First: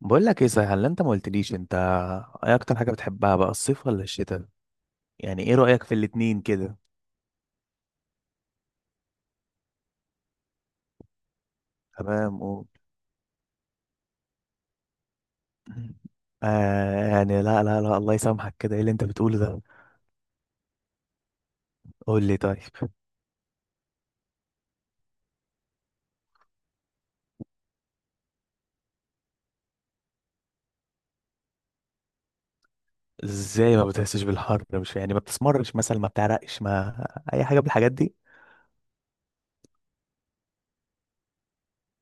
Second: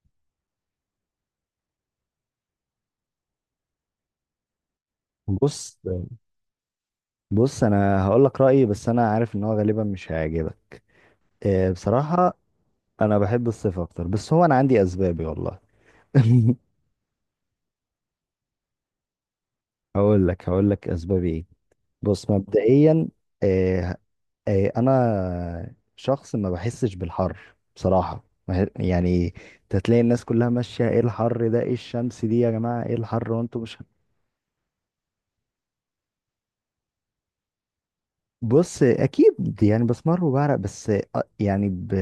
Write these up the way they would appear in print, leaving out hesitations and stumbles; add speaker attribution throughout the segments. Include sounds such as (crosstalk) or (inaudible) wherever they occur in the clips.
Speaker 1: بقول لك ايه صحيح اللي انت ما قلتليش؟ انت ايه اكتر حاجه بتحبها بقى، الصيف ولا الشتاء؟ يعني ايه
Speaker 2: بص
Speaker 1: رايك في الاتنين كده؟
Speaker 2: بص انا هقول لك رايي، بس انا عارف ان هو غالبا مش هيعجبك. بصراحه
Speaker 1: تمام، قول.
Speaker 2: انا بحب الصيف اكتر، بس هو انا عندي اسبابي والله. (laughs)
Speaker 1: آه، يعني لا لا لا، الله يسامحك كده، ايه اللي انت بتقوله ده؟
Speaker 2: هقول لك اسبابي ايه.
Speaker 1: قول
Speaker 2: بص،
Speaker 1: لي طيب.
Speaker 2: مبدئيا آه، انا شخص ما بحسش بالحر بصراحه. ما ه- يعني تتلاقي الناس كلها ماشيه ايه الحر ده، ايه الشمس دي يا جماعه، ايه الحر، وانتوا
Speaker 1: ازاي
Speaker 2: مش.
Speaker 1: ما بتحسش بالحر؟ مش يعني ما بتسمرش مثلا، ما بتعرقش، ما اي حاجه من الحاجات دي؟
Speaker 2: بص، اكيد يعني بسمر وبعرق، بس يعني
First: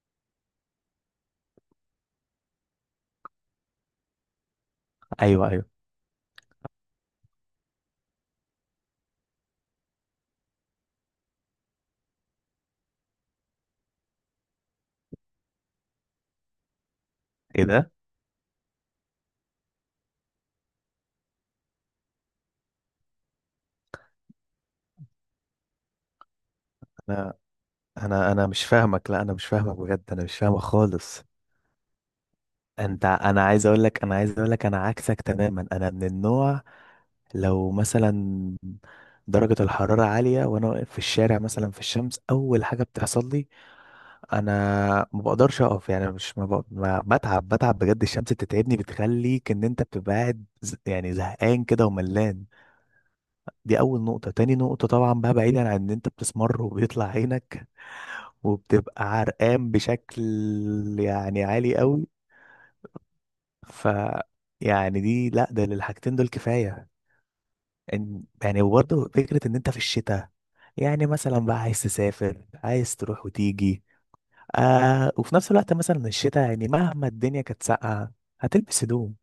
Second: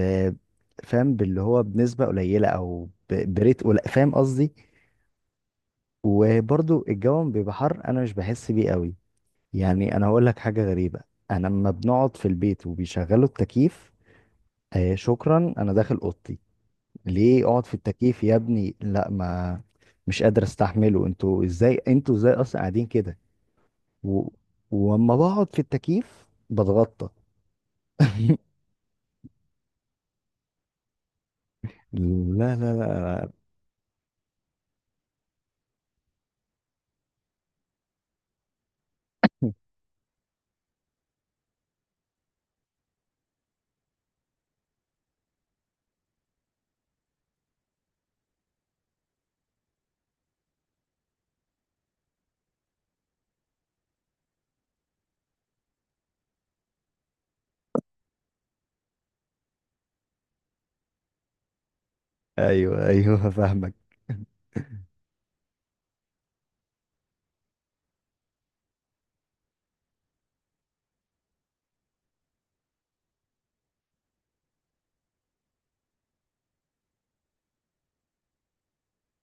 Speaker 2: فاهم، باللي هو بنسبه قليله، او بريت قليل، فاهم قصدي؟
Speaker 1: ايوه، ايوه.
Speaker 2: وبرضو الجو بيبقى حر، انا مش بحس بيه قوي. يعني انا هقول لك حاجه غريبه، انا لما بنقعد في البيت وبيشغلوا التكييف، آه شكرا، انا داخل اوضتي. ليه
Speaker 1: ايه
Speaker 2: اقعد في
Speaker 1: ده؟
Speaker 2: التكييف يا ابني؟ لا، ما مش قادر استحمله. انتوا ازاي، انتوا ازاي اصلا قاعدين كده؟ و... وأما بقعد في التكييف بتغطى.
Speaker 1: انا انا
Speaker 2: (laughs)
Speaker 1: انا مش فاهمك، لا انا مش فاهمك بجد، انا مش فاهمك خالص.
Speaker 2: لا لا لا.
Speaker 1: انا عايز اقول لك انا عكسك تماما، انا من النوع، لو مثلا درجة الحرارة عالية وأنا واقف في الشارع مثلا في الشمس، أول حاجة بتحصل لي، أنا ما بقدرش أقف، يعني مش ما بق... ما بتعب، بتعب بجد، الشمس بتتعبني، بتخليك إن أنت بتبقى قاعد يعني زهقان كده وملان. دي أول نقطة. تاني نقطة طبعا بقى، بعيدا عن إن أنت بتسمر وبيطلع عينك وبتبقى عرقان بشكل يعني عالي قوي.
Speaker 2: ايوه (laughs) ايوه، فاهمك.
Speaker 1: ف يعني دي، لا، ده للحاجتين دول كفاية. يعني وبرضه فكرة ان انت في الشتاء، يعني مثلا بقى عايز تسافر، عايز تروح وتيجي، آه، وفي نفس الوقت مثلا الشتاء يعني مهما الدنيا كانت ساقعة، هتلبس هدوم.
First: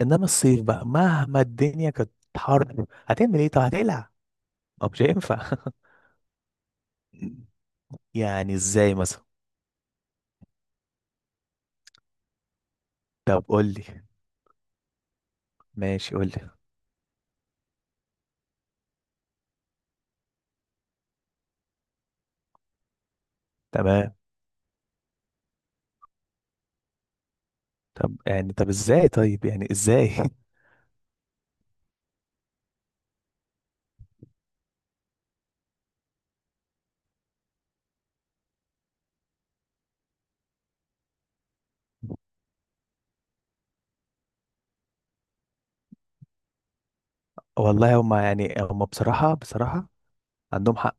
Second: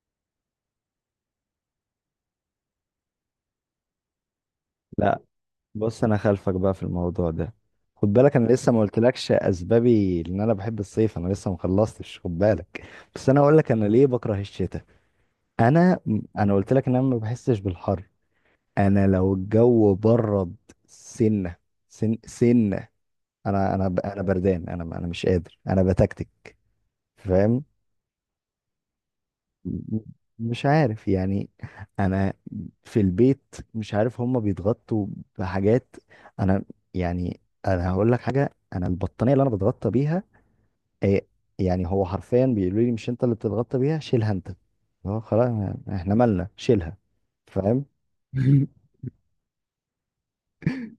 Speaker 1: انما الصيف بقى مهما الدنيا كانت حر، هتعمل ايه؟ طب هتقلع؟ ما مش
Speaker 2: لا،
Speaker 1: هينفع.
Speaker 2: بص، انا خلفك بقى في الموضوع
Speaker 1: (laughs)
Speaker 2: ده. خد بالك، انا
Speaker 1: يعني
Speaker 2: لسه ما
Speaker 1: ازاي مثلا؟
Speaker 2: قلتلكش اسبابي ان انا بحب الصيف، انا لسه ما خلصتش، خد بالك. بس انا
Speaker 1: طب
Speaker 2: اقول
Speaker 1: قول
Speaker 2: لك
Speaker 1: لي.
Speaker 2: انا ليه بكره الشتاء. انا،
Speaker 1: ماشي، قول لي.
Speaker 2: انا قلت لك ان انا ما بحسش بالحر. انا لو الجو برد سنه سن سنه، انا
Speaker 1: تمام.
Speaker 2: انا بردان، انا مش قادر، انا بتكتك، فاهم؟
Speaker 1: طب ازاي؟ طيب يعني
Speaker 2: م-
Speaker 1: ازاي؟ (laughs)
Speaker 2: مش عارف يعني. انا في البيت مش عارف هما بيتغطوا بحاجات. انا يعني، انا هقول لك حاجه، انا البطانيه اللي انا بتغطى بيها إيه، يعني هو حرفيا بيقولوا لي مش انت اللي بتتغطى بيها؟ شيلها انت، هو خلاص، احنا مالنا، شيلها. فاهم؟
Speaker 1: والله هما يعني
Speaker 2: (laughs)
Speaker 1: هما بصراحة، بصراحة عندهم حق.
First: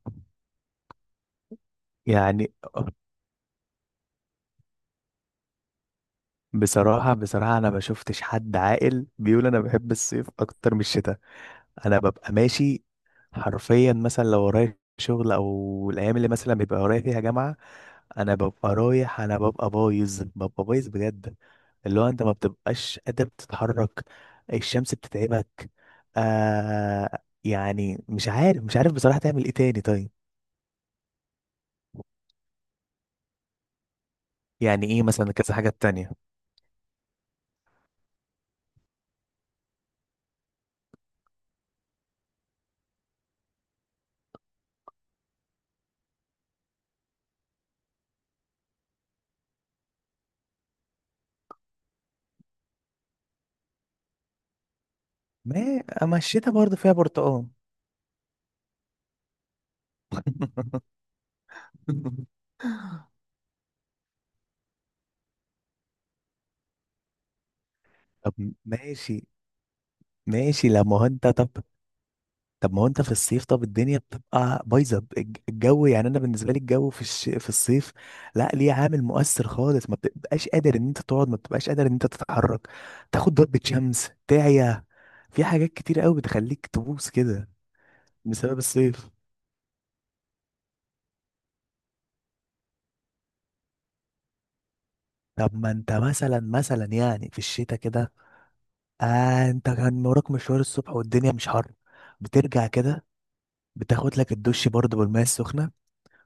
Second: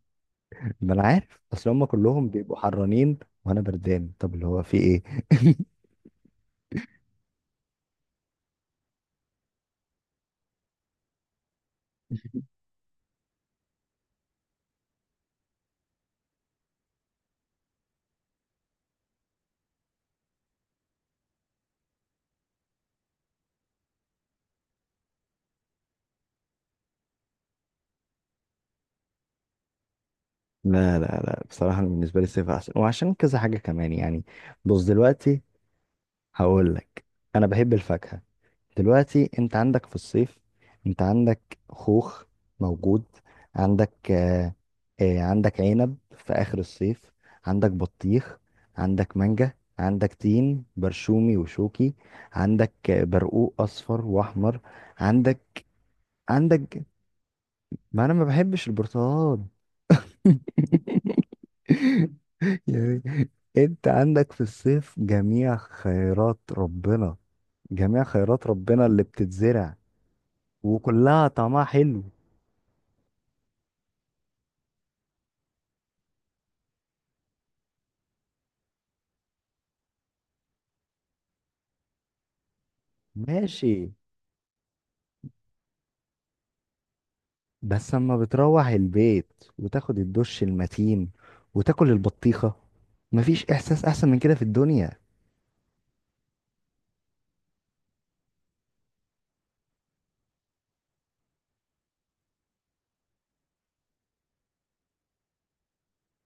Speaker 2: ما انا عارف، اصل هما كلهم
Speaker 1: يعني
Speaker 2: بيبقوا حرانين وانا بردان، طب اللي هو في ايه؟ (laughs)
Speaker 1: بصراحة، بصراحة، أنا ما شفتش حد عاقل بيقول أنا بحب الصيف أكتر من الشتاء. أنا ببقى ماشي حرفيا، مثلا لو ورايا شغل أو الأيام اللي مثلا بيبقى ورايا فيها جامعة، أنا ببقى رايح، أنا ببقى بايظ، ببقى بايظ بجد، اللي هو أنت ما بتبقاش قادر تتحرك، الشمس بتتعبك. آه، يعني مش عارف، مش عارف بصراحة تعمل إيه تاني طيب.
Speaker 2: لا لا لا، بصراحة أنا بالنسبة لي الصيف أحسن، وعشان كذا حاجة كمان يعني. بص
Speaker 1: يعني إيه مثلا
Speaker 2: دلوقتي،
Speaker 1: كذا حاجة تانية؟
Speaker 2: هقول لك، انا بحب الفاكهه. دلوقتي انت عندك في الصيف، انت عندك خوخ موجود، عندك آه، آه عندك عنب في اخر الصيف، عندك بطيخ، عندك مانجا، عندك تين برشومي وشوكي، عندك برقوق اصفر واحمر، عندك،
Speaker 1: ما أما الشتاء برضه
Speaker 2: عندك.
Speaker 1: فيها برتقال.
Speaker 2: ما انا ما بحبش البرتقال. (laughs)
Speaker 1: (laughs)
Speaker 2: يعني انت عندك في الصيف جميع خيرات ربنا، جميع
Speaker 1: طب
Speaker 2: خيرات ربنا اللي
Speaker 1: ماشي،
Speaker 2: بتتزرع
Speaker 1: ماشي لما هو انت
Speaker 2: وكلها
Speaker 1: طب.
Speaker 2: طعمها حلو.
Speaker 1: طب ما هو انت في الصيف، طب الدنيا بتبقى بايظه، الجو، يعني انا بالنسبه لي الجو في الصيف، لا، ليه عامل مؤثر خالص، ما بتبقاش قادر ان انت تقعد، ما بتبقاش قادر ان انت تتحرك، تاخد ضربة
Speaker 2: ماشي.
Speaker 1: شمس، تعيا، في حاجات كتير قوي بتخليك تبوس كده
Speaker 2: بس اما
Speaker 1: بسبب
Speaker 2: بتروح
Speaker 1: الصيف.
Speaker 2: البيت وتاخد الدش المتين وتاكل البطيخة، مفيش احساس احسن من كده في الدنيا.
Speaker 1: طب ما انت مثلا، يعني في الشتاء كده، آه، انت كان وراك مشوار الصبح والدنيا مش حر، بترجع كده، بتاخد لك الدش برضه بالماء السخنة،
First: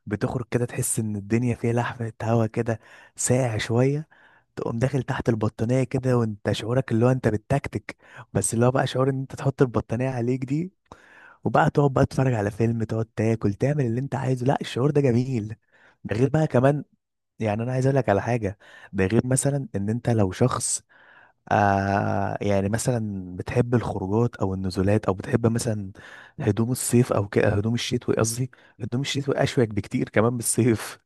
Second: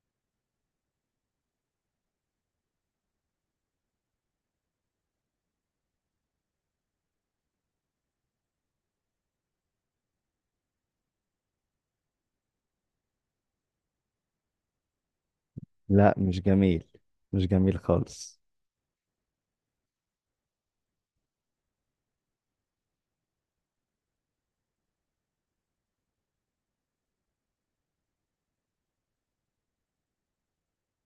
Speaker 1: بتخرج كده تحس ان الدنيا فيها لحمة هوا كده، ساقع شوية، تقوم داخل تحت البطانية كده وانت شعورك اللي هو انت بالتكتك، بس اللي هو بقى شعور ان انت تحط البطانية عليك دي، وبقى تقعد بقى تتفرج على فيلم، تقعد تاكل تعمل اللي انت عايزه، لا، الشعور ده جميل.
Speaker 2: لا،
Speaker 1: ده غير
Speaker 2: مش
Speaker 1: بقى
Speaker 2: جميل،
Speaker 1: كمان،
Speaker 2: مش
Speaker 1: يعني انا
Speaker 2: جميل
Speaker 1: عايز اقول لك على
Speaker 2: خالص.
Speaker 1: حاجة، ده غير مثلا ان انت لو شخص، آه، يعني مثلا بتحب الخروجات او النزولات او بتحب مثلا هدوم الصيف او كده، هدوم الشتوي قصدي، هدوم الشتوي اشيك بكتير كمان من الصيف،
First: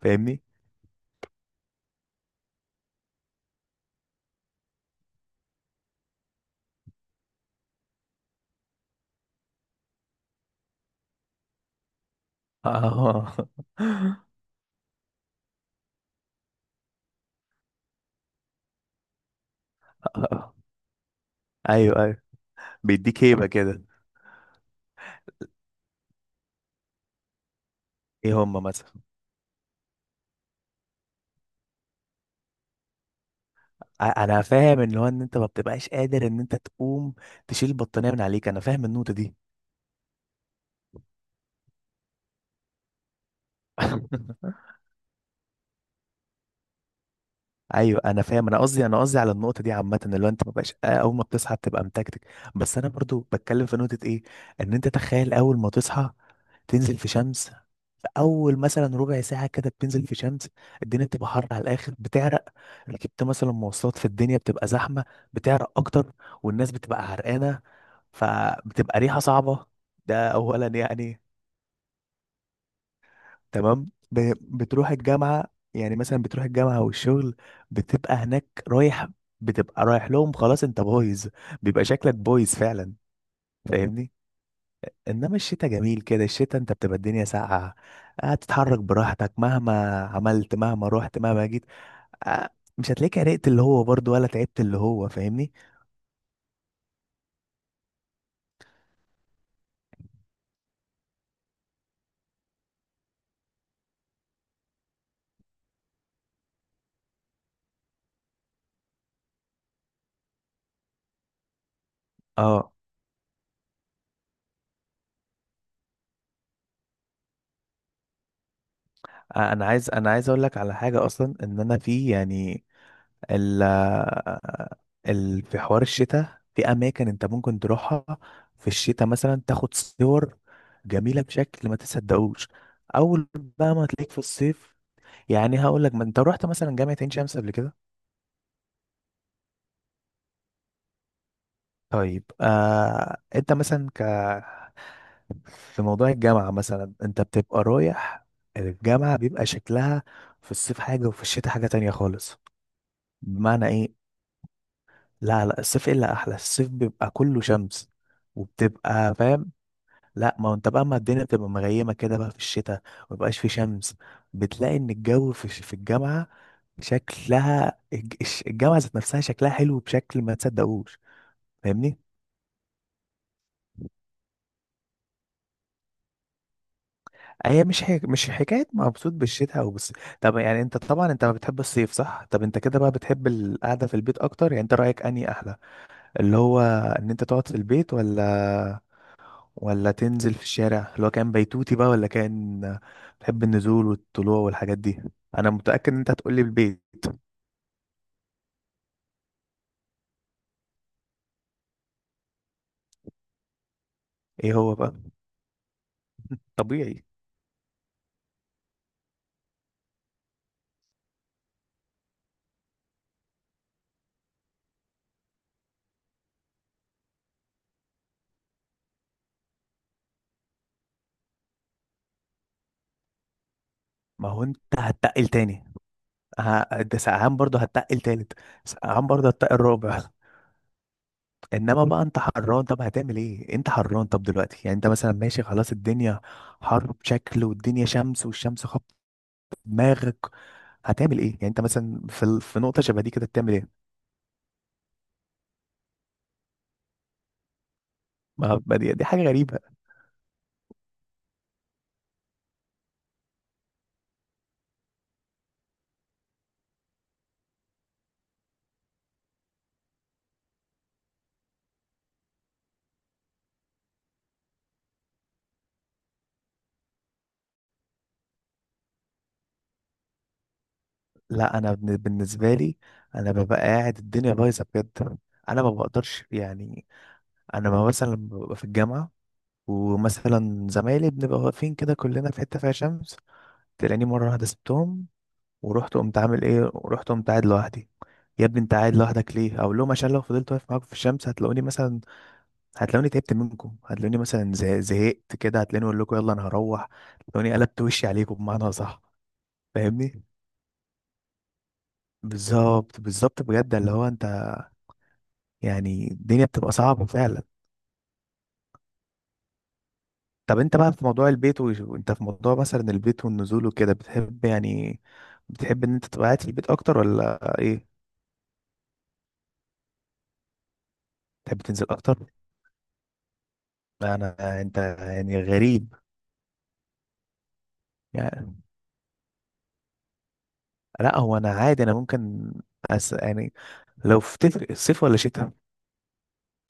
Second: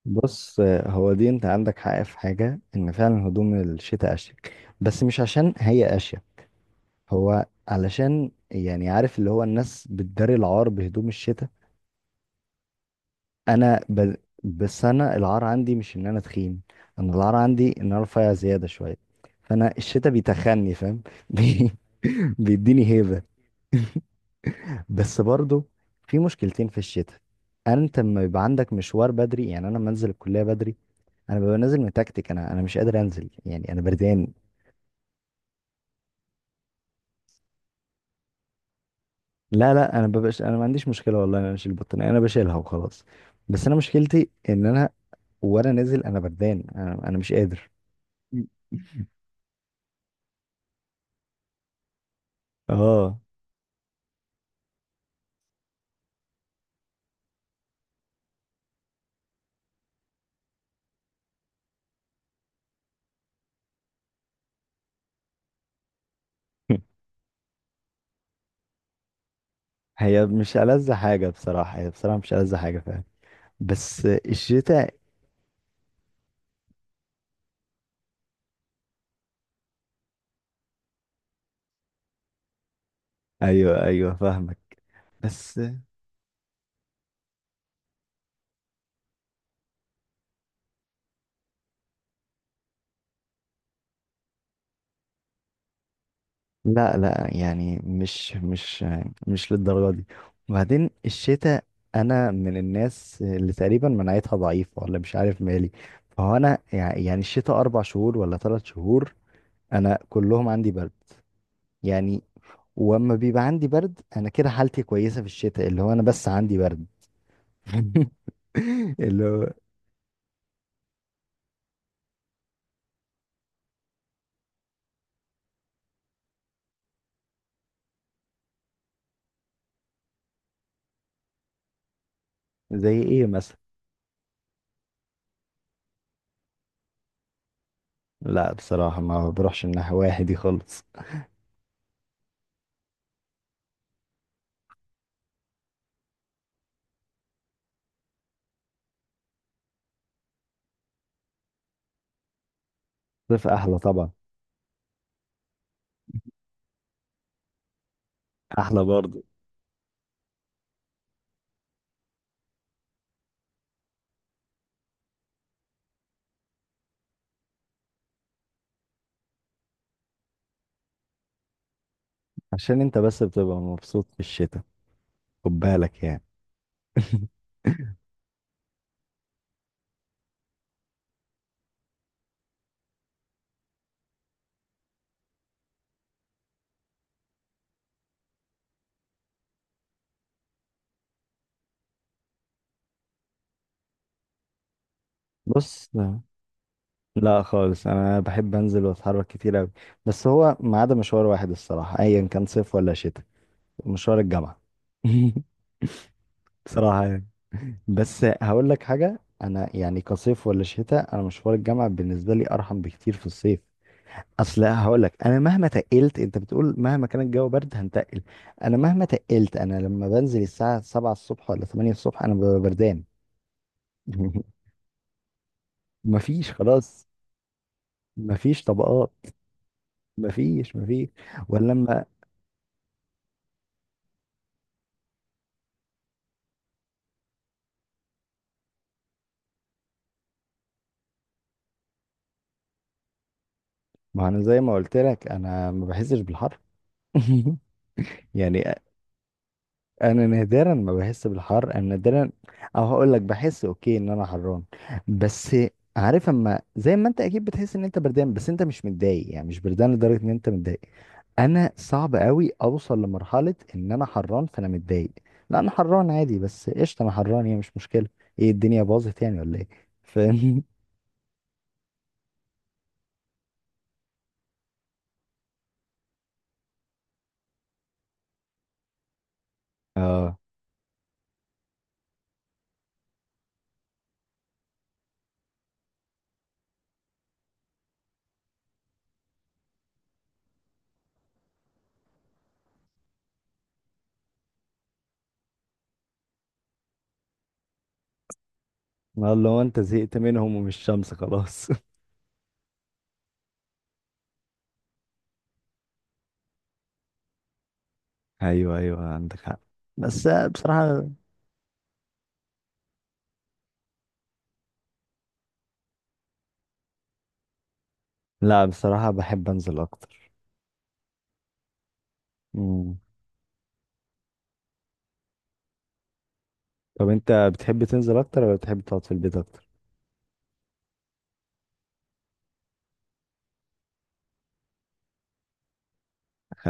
Speaker 1: فاهمني؟
Speaker 2: بص هو دي، انت عندك حق في حاجة، ان فعلا هدوم الشتاء اشيك، بس مش عشان هي اشيك، هو علشان يعني عارف، اللي هو الناس بتداري العار بهدوم الشتاء.
Speaker 1: اه.
Speaker 2: انا ب... بس انا العار عندي مش ان انا تخين، انا العار عندي ان انا رفيع زياده شويه، فانا الشتاء
Speaker 1: (laughs)
Speaker 2: بيتخني، فاهم؟ (laughs) بي...
Speaker 1: ايوه، ايوه،
Speaker 2: بيديني هيبه.
Speaker 1: بيديك هيبه كده.
Speaker 2: بس برضو في مشكلتين في الشتاء. انت لما
Speaker 1: ايه
Speaker 2: يبقى
Speaker 1: هم
Speaker 2: عندك
Speaker 1: مثلا؟
Speaker 2: مشوار بدري، يعني انا لما انزل الكليه بدري، انا ببقى نازل متكتك، انا مش قادر انزل، يعني انا بردان.
Speaker 1: انا فاهم ان هو ان انت ما بتبقاش قادر ان انت تقوم تشيل البطانيه من عليك، انا فاهم النقطه دي.
Speaker 2: لا لا، انا ببقاش، انا ما عنديش مشكله والله إن انا اشيل البطانيه، انا بشيلها وخلاص. بس انا مشكلتي
Speaker 1: (laughs)
Speaker 2: ان انا، وانا نازل، انا بردان، أنا مش قادر.
Speaker 1: ايوه، انا فاهم، انا قصدي، على النقطه دي عامه، اللي هو انت ما بقاش آه، اول ما بتصحى بتبقى متكتك.
Speaker 2: (laughs)
Speaker 1: بس انا
Speaker 2: اه.
Speaker 1: برضو بتكلم في نقطه ايه، ان انت تخيل اول ما تصحى، تنزل في شمس، اول مثلا ربع ساعه كده بتنزل في شمس، الدنيا بتبقى حر على الاخر، بتعرق، ركبت مثلا مواصلات في الدنيا بتبقى زحمه، بتعرق اكتر، والناس بتبقى عرقانه، فبتبقى ريحه صعبه.
Speaker 2: هي
Speaker 1: ده
Speaker 2: مش
Speaker 1: اولا
Speaker 2: ألذ
Speaker 1: يعني.
Speaker 2: حاجة بصراحة، هي بصراحة مش ألذ حاجة فعلا.
Speaker 1: تمام،
Speaker 2: بس
Speaker 1: بتروح
Speaker 2: الشتاء،
Speaker 1: الجامعة، يعني مثلا بتروح الجامعة والشغل، بتبقى هناك رايح، بتبقى رايح لهم، خلاص انت بايظ، بيبقى شكلك بايظ فعلا،
Speaker 2: أيوه
Speaker 1: فاهمني؟
Speaker 2: أيوه فاهمك.
Speaker 1: انما
Speaker 2: بس
Speaker 1: الشتاء جميل كده، الشتاء انت بتبقى الدنيا ساقعة، هتتحرك براحتك مهما عملت مهما رحت مهما جيت، آه، مش هتلاقيك عرقت اللي هو برضو، ولا تعبت اللي هو، فاهمني؟
Speaker 2: لا لا، يعني مش للدرجة دي. وبعدين الشتاء، أنا من الناس اللي تقريبا مناعتها ضعيفة، ولا مش عارف مالي. فهو أنا يعني الشتاء أربع شهور ولا ثلاث شهور، أنا كلهم عندي برد، يعني.
Speaker 1: اه.
Speaker 2: واما بيبقى عندي برد أنا كده حالتي كويسة في الشتاء، اللي هو أنا بس عندي برد. (laughs) اللي هو،
Speaker 1: انا عايز اقول لك على حاجة اصلا، ان انا في يعني ال ال في حوار الشتاء، في اماكن انت ممكن تروحها في الشتاء مثلا، تاخد صور جميله بشكل ما تصدقوش.
Speaker 2: زي إيه؟
Speaker 1: اول بقى ما تلاقيك في الصيف، يعني هقول لك ما انت رحت مثلا جامعه عين شمس قبل كده؟
Speaker 2: لا بصراحة ما بروحش من ناحية واحد دي خالص.
Speaker 1: طيب، انت مثلا في موضوع الجامعه مثلا انت بتبقى رايح، الجامعه بيبقى شكلها في الصيف حاجه وفي الشتاء حاجه تانية خالص،
Speaker 2: الصيف
Speaker 1: بمعنى
Speaker 2: أحلى
Speaker 1: ايه؟
Speaker 2: طبعا.
Speaker 1: لا، لا، الصيف احلى، الصيف بيبقى كله شمس
Speaker 2: أحلى
Speaker 1: وبتبقى
Speaker 2: برضه.
Speaker 1: فاهم. لا، ما هو انت بقى اما الدنيا بتبقى مغيمه كده بقى في الشتاء ومبقاش في شمس، بتلاقي ان الجو في الجامعه، شكلها الجامعه ذات نفسها شكلها حلو بشكل ما تصدقوش، فاهمني؟
Speaker 2: عشان أنت بس بتبقى مبسوط في الشتاء، خد بالك يعني. (laughs)
Speaker 1: هي مش حكايه مبسوط بالشتاء او بس. طب يعني انت طبعا انت بتحب الصيف صح؟ طب انت كده بقى بتحب القعده في البيت اكتر، يعني انت رايك اني احلى اللي هو ان انت تقعد في البيت، ولا تنزل في الشارع، اللي هو كان بيتوتي بقى ولا كان بتحب النزول والطلوع والحاجات دي؟ انا
Speaker 2: بص،
Speaker 1: متاكد ان انت هتقولي البيت.
Speaker 2: لا خالص، أنا بحب أنزل وأتحرك كتير أوي. بس هو ما عدا مشوار واحد الصراحة، أيا كان صيف ولا شتاء، مشوار
Speaker 1: ايه
Speaker 2: الجامعة.
Speaker 1: هو بقى؟
Speaker 2: (laughs)
Speaker 1: طبيعي.
Speaker 2: بصراحة يعني. بس هقول لك حاجة، أنا يعني كصيف ولا شتاء، أنا مشوار الجامعة بالنسبة لي أرحم بكتير في الصيف. اصل هقول لك، انا مهما تقلت، انت بتقول مهما كان الجو برد هنتقل، انا مهما تقلت، انا لما بنزل الساعه 7 الصبح ولا 8 الصبح انا ببقى بردان.
Speaker 1: ما هو انت
Speaker 2: (laughs)
Speaker 1: هتتقل تاني.
Speaker 2: مفيش
Speaker 1: ده
Speaker 2: خلاص.
Speaker 1: سقعان برضه هتتقل تالت.
Speaker 2: مفيش
Speaker 1: سقعان
Speaker 2: طبقات.
Speaker 1: برضه هتتقل رابع.
Speaker 2: مفيش، مفيش. ولا
Speaker 1: انما بقى
Speaker 2: لما.
Speaker 1: انت حران، طب هتعمل ايه؟ انت حران طب دلوقتي، يعني انت مثلا ماشي خلاص الدنيا حر بشكل والدنيا شمس والشمس خبط دماغك، هتعمل ايه؟ يعني انت مثلا في نقطه شبه دي كده بتعمل ايه؟
Speaker 2: ما انا زي ما قلت لك، انا ما بحسش بالحر. (laughs) يعني
Speaker 1: ما دي, دي حاجه غريبه.
Speaker 2: انا نادرا ما بحس بالحر، انا نادرا. او هقول لك، بحس اوكي ان انا حران، بس عارف، اما زي ما انت اكيد بتحس ان انت بردان، بس انت مش متضايق، يعني مش بردان لدرجه ان انت متضايق. انا صعب قوي اوصل لمرحله ان انا حران فانا متضايق. لا انا حران عادي، بس قشطه انا حران، هي مش مشكله، ايه الدنيا باظت يعني ولا ايه؟ فاهم؟
Speaker 1: لا، انا بالنسبه لي انا ببقى قاعد الدنيا بايظه بجد، انا ما بقدرش يعني انا ما مثلا ببقى في الجامعه
Speaker 2: (laughs) اه.
Speaker 1: ومثلا زمايلي بنبقى واقفين كده كلنا في حتة فيها شمس، تلاقيني مرة واحدة سبتهم ورحت قمت عامل ايه؟ ورحت قمت قاعد لوحدي، يا ابني انت قاعد لوحدك ليه؟ اقول لهم عشان لو فضلت واقف معاكم في الشمس، هتلاقوني مثلا هتلاقوني تعبت منكم، هتلاقوني مثلا زهقت كده، هتلاقوني اقول لكم يلا انا هروح، هتلاقوني قلبت وشي عليكم بمعنى صح،
Speaker 2: والله انت زهقت
Speaker 1: فاهمني؟
Speaker 2: منهم ومش شمس خلاص.
Speaker 1: بالظبط، بالظبط بجد، اللي هو انت يعني الدنيا بتبقى صعبة فعلا.
Speaker 2: (laughs) ايوه ايوه عندك حق، بس
Speaker 1: طب انت بقى في
Speaker 2: بصراحه.
Speaker 1: موضوع البيت وانت في موضوع مثلا البيت والنزول وكده بتحب يعني بتحب ان انت تبقى قاعد في البيت اكتر ولا ايه؟
Speaker 2: لا بصراحه، بحب انزل اكتر.
Speaker 1: تحب تنزل اكتر؟
Speaker 2: مم.
Speaker 1: لا، انت يعني غريب.
Speaker 2: طب انت بتحب تنزل اكتر ولا
Speaker 1: يعني،
Speaker 2: بتحب تقعد في البيت اكتر؟
Speaker 1: لا، هو انا عادي انا ممكن يعني لو في تفرق الصيف ولا شتاء،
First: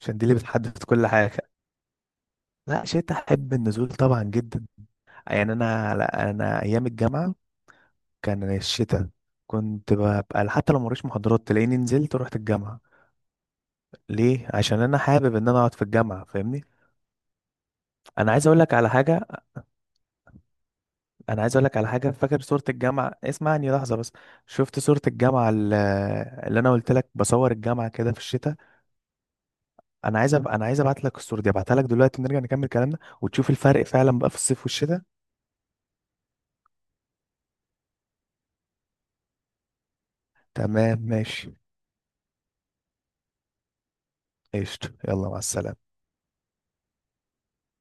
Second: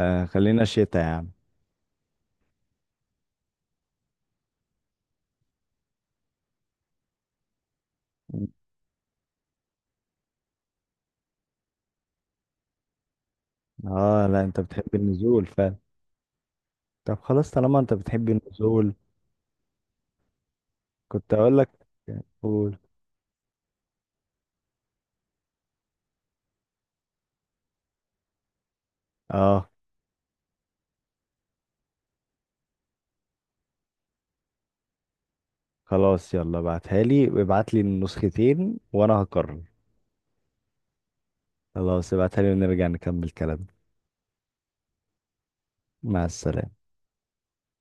Speaker 1: عشان دي اللي
Speaker 2: خلينا
Speaker 1: بتحدد
Speaker 2: شتاء
Speaker 1: كل
Speaker 2: يا عم.
Speaker 1: حاجة. لا، شتاء احب النزول طبعا جدا. يعني، انا لا انا ايام الجامعة كان الشتاء، كنت ببقى حتى لو موريش محاضرات تلاقيني نزلت ورحت الجامعة.
Speaker 2: اه لا،
Speaker 1: ليه؟
Speaker 2: انت
Speaker 1: عشان
Speaker 2: بتحب
Speaker 1: انا حابب
Speaker 2: النزول
Speaker 1: ان انا اقعد
Speaker 2: فعلا.
Speaker 1: في الجامعة، فاهمني؟
Speaker 2: طب خلاص، طالما انت بتحب
Speaker 1: انا عايز اقول لك على
Speaker 2: النزول،
Speaker 1: حاجه،
Speaker 2: كنت
Speaker 1: انا عايز
Speaker 2: اقول
Speaker 1: اقول
Speaker 2: لك.
Speaker 1: لك على حاجه، فاكر صوره
Speaker 2: قول.
Speaker 1: الجامعه؟ اسمعني لحظه بس. شفت صوره الجامعه اللي انا قلت لك بصور الجامعه كده في الشتاء؟
Speaker 2: اه،
Speaker 1: انا عايز ابعت لك الصوره دي، ابعتها لك دلوقتي ونرجع نكمل كلامنا وتشوف الفرق فعلا بقى في الصيف والشتاء.
Speaker 2: خلاص يلا ابعتها لي، وابعت لي النسختين، وانا هقرر.
Speaker 1: تمام، ماشي،
Speaker 2: خلاص ابعتها لي، ونرجع نكمل كلام.
Speaker 1: قشطه، يلا مع السلامه.
Speaker 2: مع السلامة.